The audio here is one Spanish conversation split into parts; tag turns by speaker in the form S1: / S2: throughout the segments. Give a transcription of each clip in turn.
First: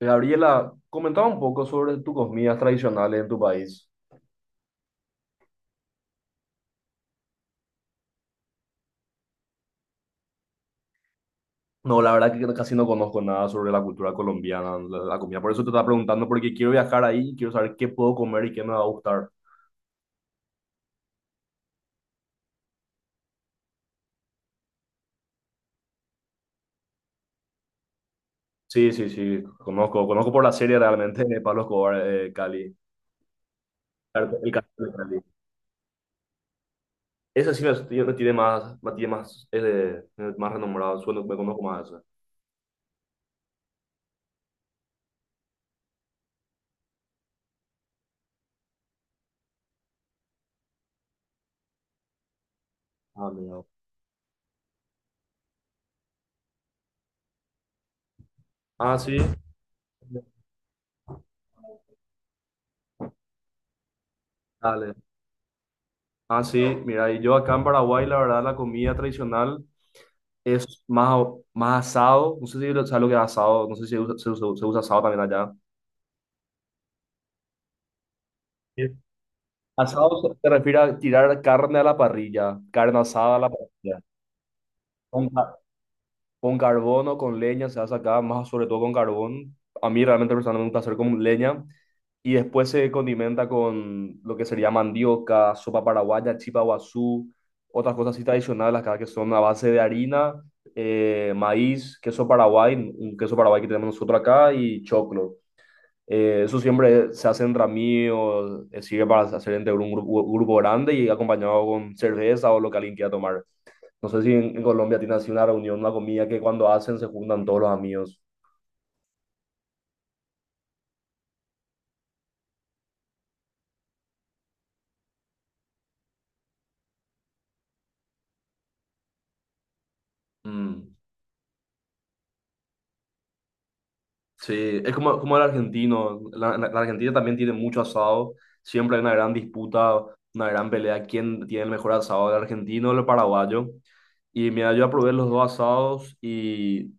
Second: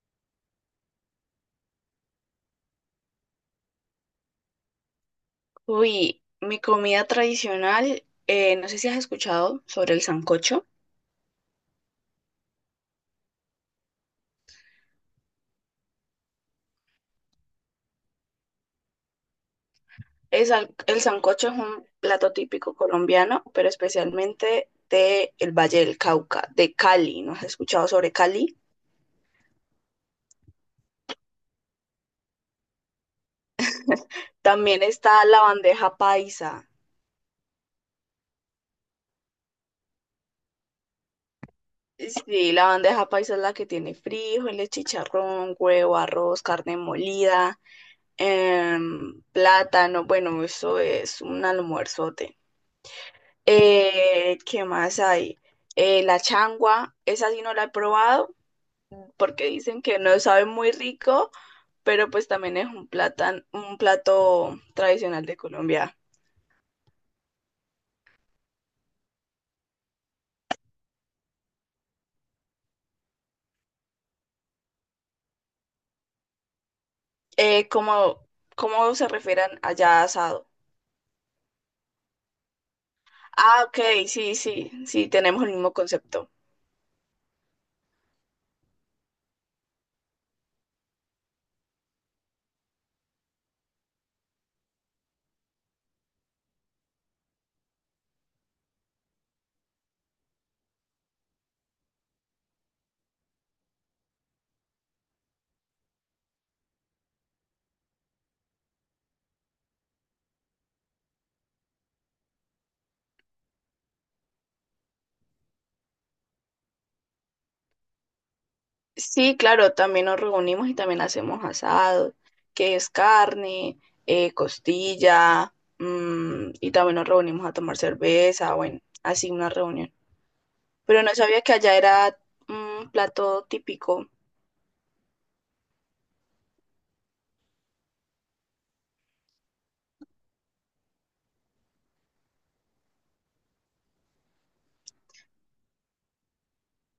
S1: Gabriela, comentaba un poco sobre tus comidas tradicionales en tu país.
S2: Uy, mi comida tradicional, no sé si has escuchado sobre el sancocho.
S1: No, la verdad que casi no conozco nada sobre la cultura colombiana, la comida. Por eso te estaba preguntando, porque quiero viajar ahí, quiero saber qué puedo comer y qué me va a gustar.
S2: El sancocho es un plato típico colombiano, pero especialmente de el Valle del Cauca, de Cali. ¿No has escuchado sobre Cali?
S1: Sí, sí, sí, conozco por la serie realmente de Pablo Escobar, Cali, el
S2: También
S1: cartel de Cali.
S2: está la bandeja paisa.
S1: Esa sí me tiene más, más renombrado, sueno, me conozco más esa.
S2: Sí, la bandeja paisa es la que tiene frijoles, chicharrón, huevo, arroz, carne molida, plátano. Bueno, eso es un almuerzote.
S1: Ah, mira.
S2: ¿Qué más hay? La changua, esa sí no la he probado
S1: Ah, sí,
S2: porque dicen que no sabe muy rico, pero pues también es un un plato
S1: dale.
S2: tradicional de Colombia.
S1: Ah, sí, mira, y yo acá en Paraguay, la verdad, la comida tradicional es más asado. No sé si sabes lo que es asado, no sé si se usa asado también allá.
S2: Eh, ¿cómo,
S1: Sí.
S2: ¿cómo se refieren allá a
S1: Asado se
S2: asado?
S1: refiere a tirar carne a la parrilla, carne asada a la
S2: Ah, ok,
S1: parrilla.
S2: sí, sí, sí,
S1: Con,
S2: tenemos el
S1: ca-
S2: mismo concepto.
S1: con carbón o con leña se hace acá, más sobre todo con carbón. A mí realmente personalmente me gusta hacer con leña. Y después se condimenta con lo que sería mandioca, sopa paraguaya, chipa guazú, otras cosas así tradicionales acá que son a base de harina, maíz, queso paraguay, un queso paraguay que tenemos nosotros acá y choclo. Eso siempre se hace entre amigos, sirve para hacer entre un grupo, grupo grande y acompañado con cerveza o lo que alguien quiera tomar. No sé si en Colombia tiene así una reunión, una comida que cuando hacen se juntan todos los amigos.
S2: Sí, claro, también nos reunimos y también hacemos asado, que es carne, costilla, mm, y también nos reunimos a tomar cerveza, bueno, así una reunión.
S1: Mm.
S2: Pero no sabía que allá era un plato típico.
S1: Sí, es como el argentino. La Argentina también tiene mucho asado. Siempre hay una gran disputa, una gran pelea. ¿Quién tiene el mejor asado, el argentino o el paraguayo? Y mira, yo probé los dos asados y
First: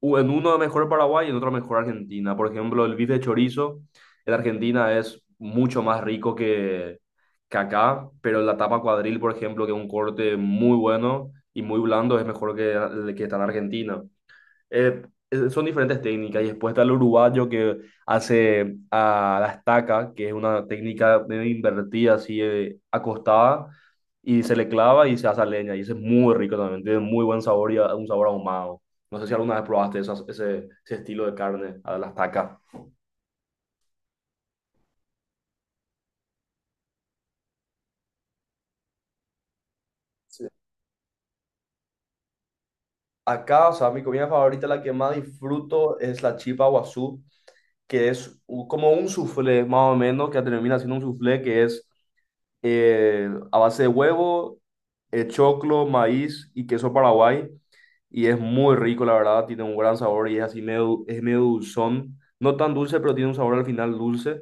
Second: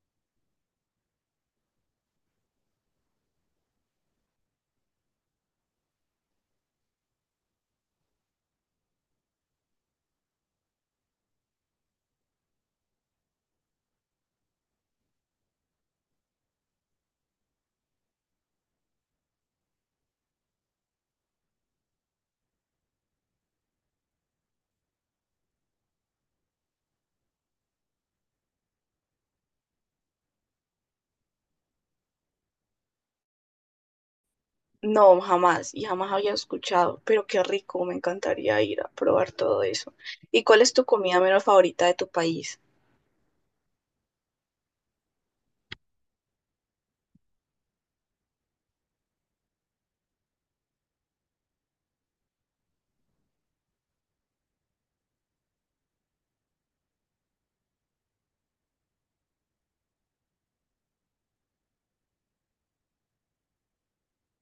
S1: en uno mejor Paraguay y en otro mejor Argentina. Por ejemplo, el bife de chorizo en Argentina es mucho más rico que acá, pero la tapa cuadril, por ejemplo, que es un corte muy bueno y muy blando, es mejor que el que está en Argentina, eh, son diferentes técnicas. Y después está el uruguayo que hace a la estaca, que es una técnica de invertida, así acostada, y se le clava y se hace a leña. Y ese es muy rico también, tiene muy buen sabor y un sabor ahumado. No sé si alguna vez probaste ese estilo de carne, a la estaca.
S2: No, jamás, y jamás había escuchado, pero qué rico, me encantaría ir a probar todo eso. ¿Y
S1: Sí.
S2: cuál es tu comida menos favorita de tu país?
S1: Acá, o sea, mi comida favorita, la que más disfruto, es la chipa guazú, que es como un soufflé, más o menos, que termina siendo un soufflé que es a base de huevo, choclo, maíz y queso paraguay. Y es muy rico, la verdad, tiene un gran sabor y es así medio, es medio dulzón. No tan dulce, pero tiene un sabor al final dulce.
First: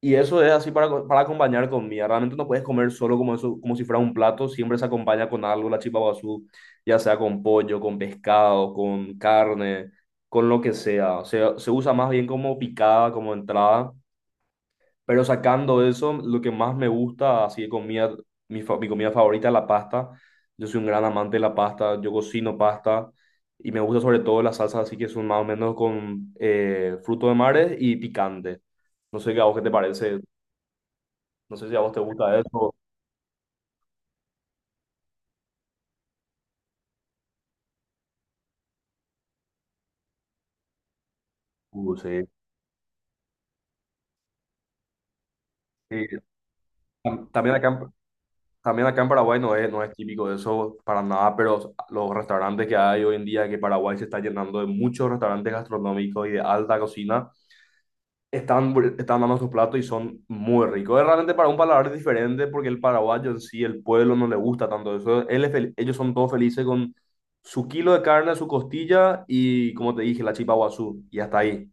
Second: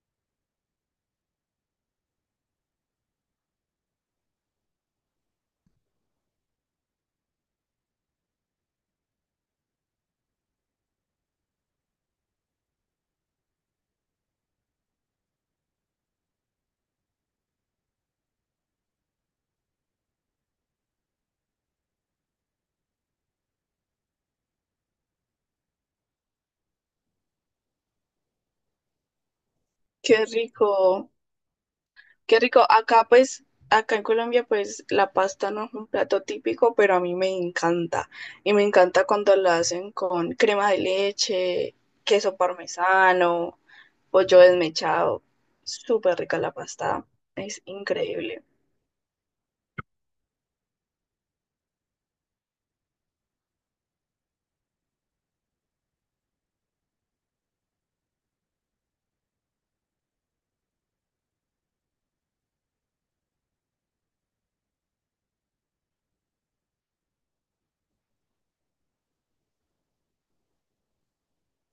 S1: Y eso es así para acompañar comida. Realmente no puedes comer solo como eso, como si fuera un plato. Siempre se acompaña con algo, la chipa guazú, ya sea con pollo, con pescado, con carne, con lo que sea. Se usa más bien como picada, como entrada. Pero sacando eso, lo que más me gusta, así de comida, mi comida favorita es la pasta. Yo soy un gran amante de la pasta, yo cocino pasta y me gusta sobre todo las salsas, así que son más o menos con fruto de mares y picante. No sé qué a vos qué te
S2: Qué
S1: parece,
S2: rico,
S1: no sé si a vos te gusta
S2: qué rico.
S1: eso.
S2: Acá en Colombia pues la pasta no es un plato típico, pero a mí me encanta. Y me encanta cuando la hacen con crema de leche,
S1: Sí.
S2: queso parmesano, pollo desmechado.
S1: Sí.
S2: Súper rica la pasta,
S1: También
S2: es
S1: acá,
S2: increíble.
S1: también acá en Paraguay no es típico de eso para nada, pero los restaurantes que hay hoy en día, que Paraguay se está llenando de muchos restaurantes gastronómicos y de alta cocina están dando sus platos y son muy ricos. Es realmente para un paladar diferente porque el paraguayo en sí, el pueblo no le gusta tanto eso. Ellos son todos felices con su kilo de carne, su costilla y, como te dije, la chipa guazú y hasta ahí.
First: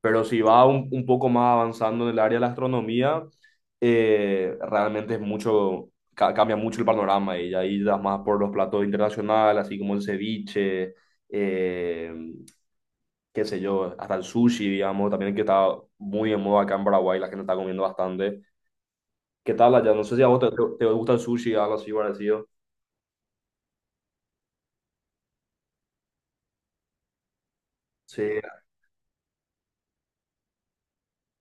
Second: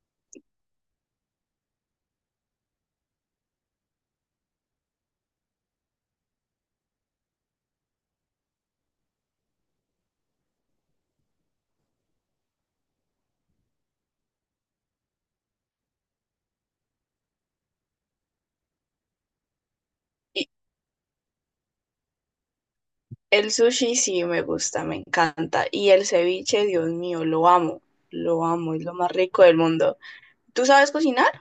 S1: Pero si va un poco más avanzando en el área de la astronomía, realmente es mucho, cambia mucho el panorama y ahí das más por los platos internacionales, así como el ceviche, eh, qué sé yo, hasta el sushi, digamos, también que está muy en moda acá en Paraguay, la gente está comiendo bastante. ¿Qué tal allá? No sé si a vos te gusta el sushi, algo así parecido.
S2: El sushi sí me gusta, me encanta. Y el ceviche, Dios mío,
S1: Sí.
S2: lo amo, es lo más rico del mundo. ¿Tú sabes cocinar?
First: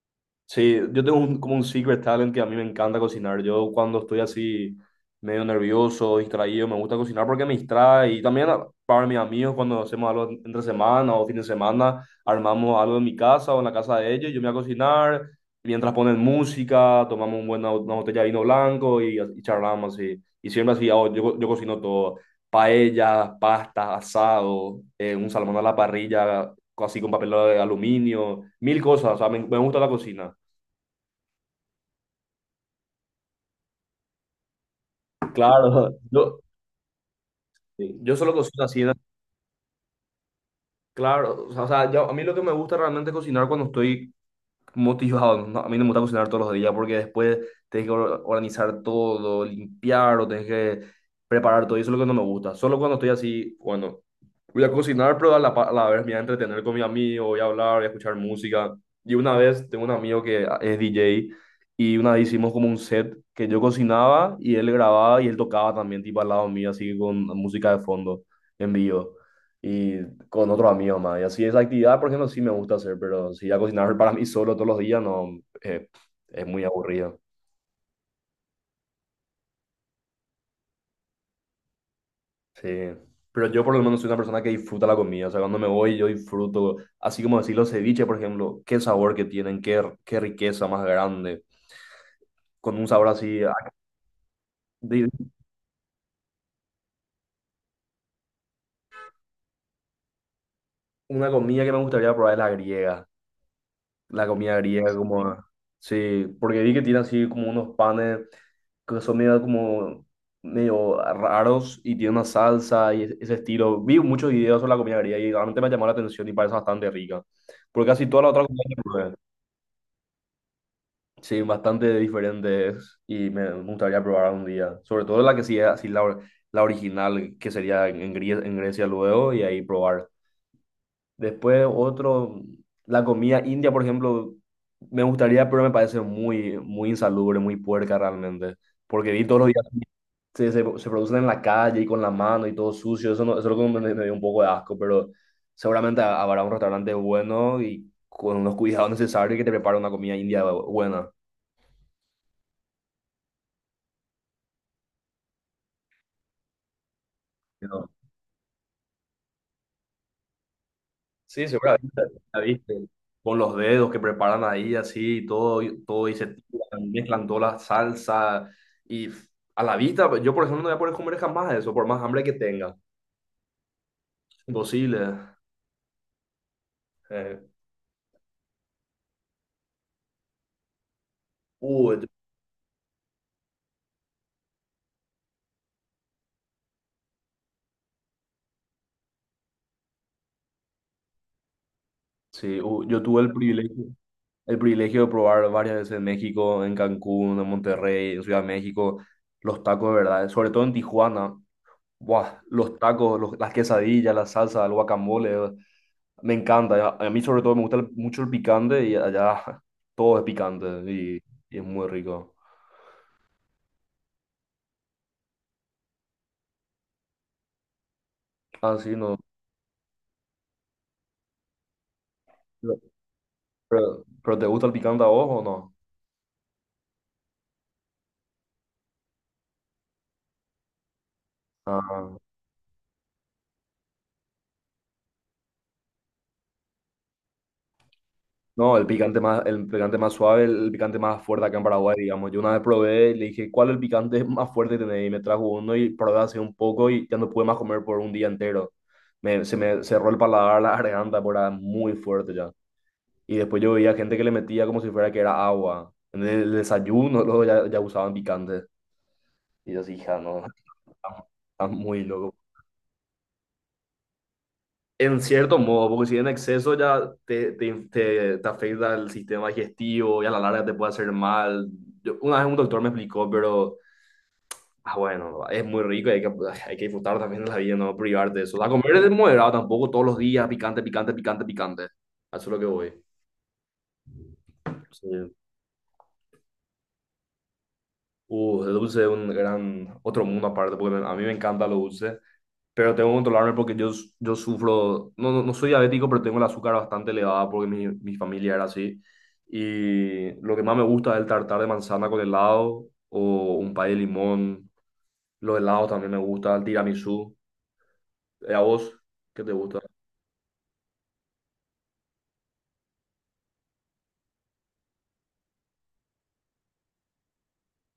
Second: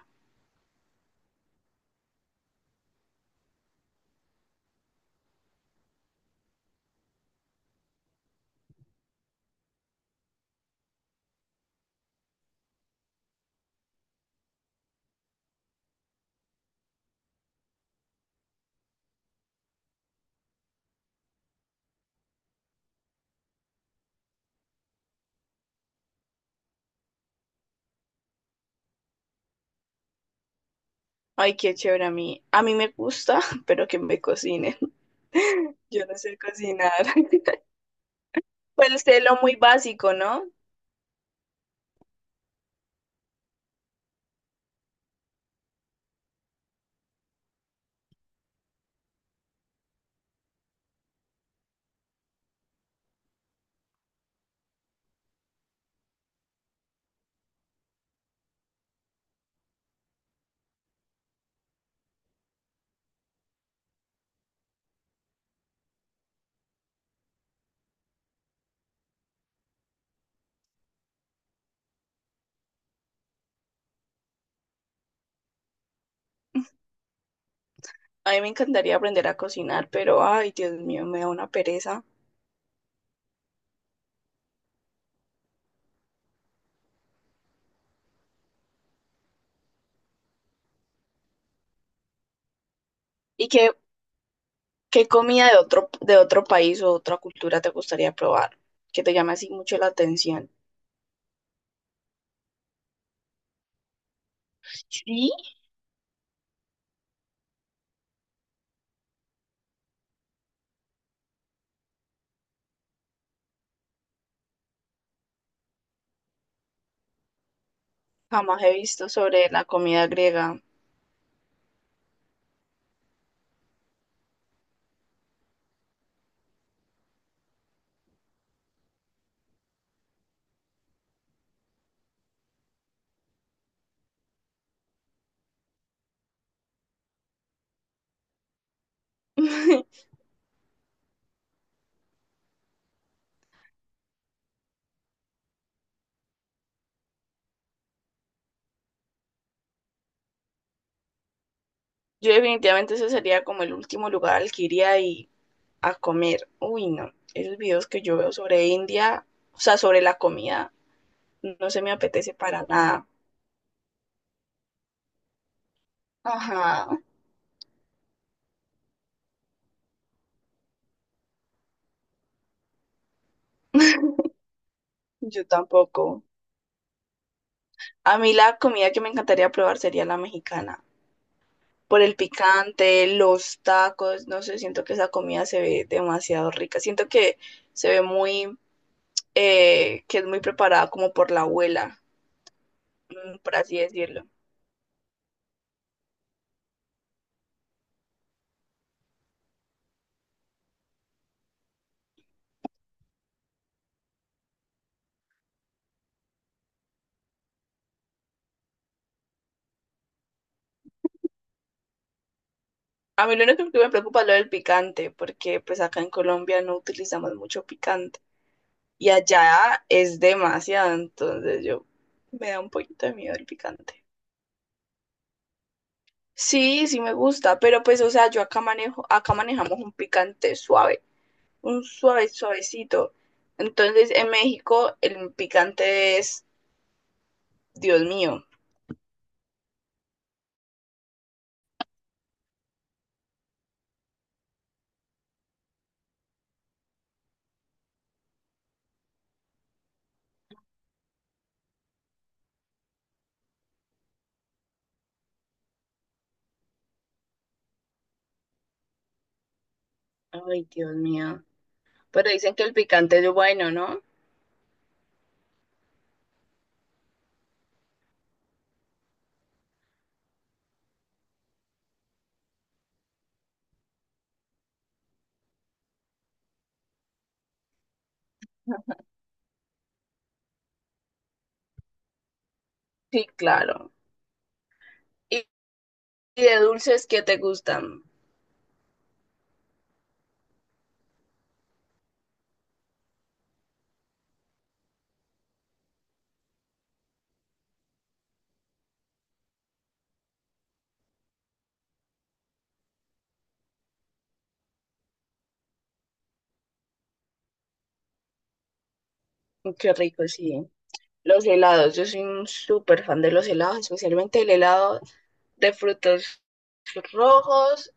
S1: Sí, yo tengo como un secret talent que a mí me encanta cocinar. Yo cuando estoy así medio nervioso, distraído, me gusta cocinar porque me distrae. Y también para mis amigos cuando hacemos algo entre semana o fin de semana, armamos algo en mi casa o en la casa de ellos, yo me voy a cocinar. Mientras ponen música, tomamos una botella de vino blanco y charlamos así. Y siempre así, yo cocino todo. Paellas, pastas, asado, un salmón a la parrilla, así con papel de aluminio, mil cosas. O sea, me gusta la cocina.
S2: Ay, qué chévere a mí. A mí me gusta, pero que me cocinen.
S1: Claro,
S2: Yo no sé
S1: yo,
S2: cocinar.
S1: yo solo cocino así, ¿no?
S2: Pues sé lo muy básico, ¿no?
S1: Claro. O sea, a mí lo que me gusta realmente es cocinar cuando estoy motivado. No, a mí no me gusta cocinar todos los días porque después tenés que organizar todo, limpiar o tenés que preparar todo. Y eso es lo que no me gusta. Solo cuando estoy así, bueno, voy a cocinar, pero a la vez me voy a entretener con mi amigo, voy a hablar, voy a escuchar música. Y una vez tengo un amigo que es DJ y una vez hicimos como un set que yo cocinaba y él grababa y él tocaba también, tipo al lado mío, así con música de fondo en vivo y con otros amigos más. Y así esa actividad, por ejemplo, sí me gusta hacer, pero si ya cocinar para mí solo todos los días, no, eh, es muy aburrido.
S2: A mí me encantaría aprender a cocinar, pero ay, Dios mío, me da una pereza.
S1: Sí. Pero yo por lo menos soy una persona que disfruta la comida, o sea, cuando me voy yo disfruto, así como decir los ceviches, por ejemplo, qué sabor que tienen, qué, qué riqueza más grande, con un sabor así.
S2: ¿Y qué, ¿qué
S1: De-
S2: comida de otro país o otra cultura te gustaría probar? Que te llame así mucho la atención.
S1: Una comida que me gustaría probar es la griega. La comida griega,
S2: Sí,
S1: como. Sí, porque vi que tiene así como unos panes que son medio como, medio raros y tiene una salsa y ese estilo. Vi muchos videos sobre la comida griega y realmente me llamó la atención y parece bastante rica. Porque casi toda la otra
S2: jamás
S1: comida
S2: he
S1: que
S2: visto
S1: probé,
S2: sobre la comida griega.
S1: sí, bastante diferentes y me gustaría probar un día. Sobre todo la que sí es así la original, que sería en Grecia luego y ahí probar. Después otro, la comida india, por ejemplo, me gustaría, pero me parece muy, muy insalubre, muy puerca realmente. Porque vi todos los días se producen en la calle y con la mano y todo sucio. Eso, no, eso es lo que me dio un poco de asco, pero seguramente habrá un restaurante bueno y con los cuidados necesarios que te prepara una comida india buena.
S2: Yo definitivamente ese sería como el último lugar al que iría y a comer. Uy, no. Esos videos que yo veo sobre India, o sea, sobre la comida,
S1: Sí,
S2: no se me
S1: seguramente
S2: apetece
S1: la
S2: para
S1: viste.
S2: nada.
S1: Con los dedos que preparan ahí, así, y todo, todo y se tiran,
S2: Ajá,
S1: mezclan toda la salsa. Y f- a la vista, yo por ejemplo no voy a poder comer jamás eso, por más hambre que tenga. Imposible.
S2: yo tampoco.
S1: Eh,
S2: A mí la comida que me encantaría probar sería la mexicana.
S1: uh,
S2: Por
S1: yo-
S2: el picante, los tacos, no sé, siento que esa comida se ve demasiado rica. Siento que se ve muy, que es muy preparada como por la abuela,
S1: sí, yo tuve
S2: mm, por así decirlo.
S1: el privilegio de probar varias veces en México, en Cancún, en Monterrey, en Ciudad de México, los tacos de verdad, sobre todo en Tijuana. Buah, los tacos, las quesadillas, la salsa, el guacamole. Me encanta, a mí sobre todo me gusta mucho el picante y allá todo es picante y es muy rico.
S2: A mí lo único que me preocupa es lo del picante, porque pues acá en Colombia no utilizamos mucho picante
S1: Ah, sí,
S2: y
S1: no.
S2: allá es demasiado, entonces yo me da un
S1: Pero,
S2: poquito de miedo el picante.
S1: pero ¿te gusta el picante a vos o no?
S2: Sí, sí me gusta, pero pues o sea, yo acá manejo, acá manejamos un picante suave, un
S1: Ah,
S2: suave suavecito. Entonces en México el picante es, Dios mío,
S1: no, el picante más suave, el picante más fuerte acá en Paraguay, digamos. Yo una vez probé y le dije, ¿cuál es el picante más fuerte que tenés? Y me trajo uno y probé hace un poco y ya no pude más comer por un día entero. Se me cerró el paladar, la garganta, porque era muy fuerte ya. Y después yo veía gente que le metía como si fuera que era agua. En el desayuno luego ya usaban picante. Y yo así, hija, no,
S2: ay Dios
S1: está
S2: mío,
S1: está muy
S2: pero
S1: loco.
S2: dicen que el picante es bueno, ¿no?
S1: En cierto modo, porque si en exceso ya te afecta el sistema digestivo y a la larga te puede hacer mal. Una vez un doctor me explicó, pero ah, bueno, es muy rico y hay que disfrutar también de la vida, no privarte de eso. A comer es moderado tampoco todos los días, picante, picante, picante, picante. A eso es lo que voy.
S2: Sí, claro.
S1: Sí.
S2: ¿Y, ¿y de dulces qué te gustan?
S1: El dulce es un gran, otro mundo aparte, porque a mí me encanta lo dulce, pero tengo que controlarme porque yo sufro, no, no, no soy diabético, pero tengo el azúcar bastante elevada porque mi familia era así. Y lo que más me gusta es el tartar de manzana con helado o un pay de limón. Los helados también me gusta, el tiramisú. ¿A vos qué te gusta?
S2: Qué rico, sí. Los helados, yo soy un súper fan de los helados, especialmente el helado de frutos rojos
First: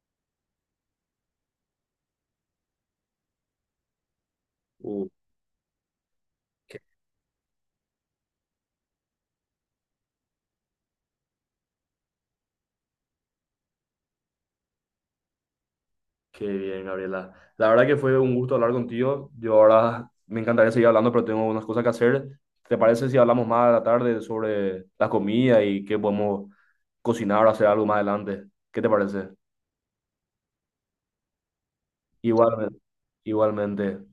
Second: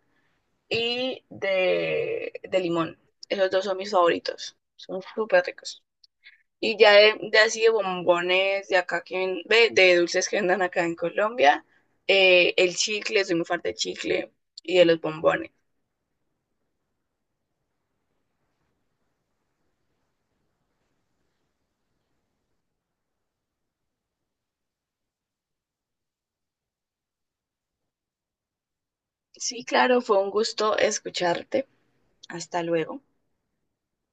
S2: y de limón. Esos dos son mis favoritos, son
S1: Uh,
S2: súper ricos. Y ya de así de bombones de acá que ve, de dulces que vendan acá en Colombia, el chicle, soy muy fan del chicle y de los bombones.
S1: Qué bien, Gabriela. La verdad que fue un gusto hablar contigo. Yo ahora me encantaría seguir hablando, pero tengo unas cosas que hacer. ¿Te parece si hablamos más a la tarde sobre la comida y qué podemos cocinar o hacer algo más adelante? ¿Qué te parece?
S2: Sí, claro, fue un gusto escucharte. Hasta
S1: Igualmente.
S2: luego.
S1: Igualmente.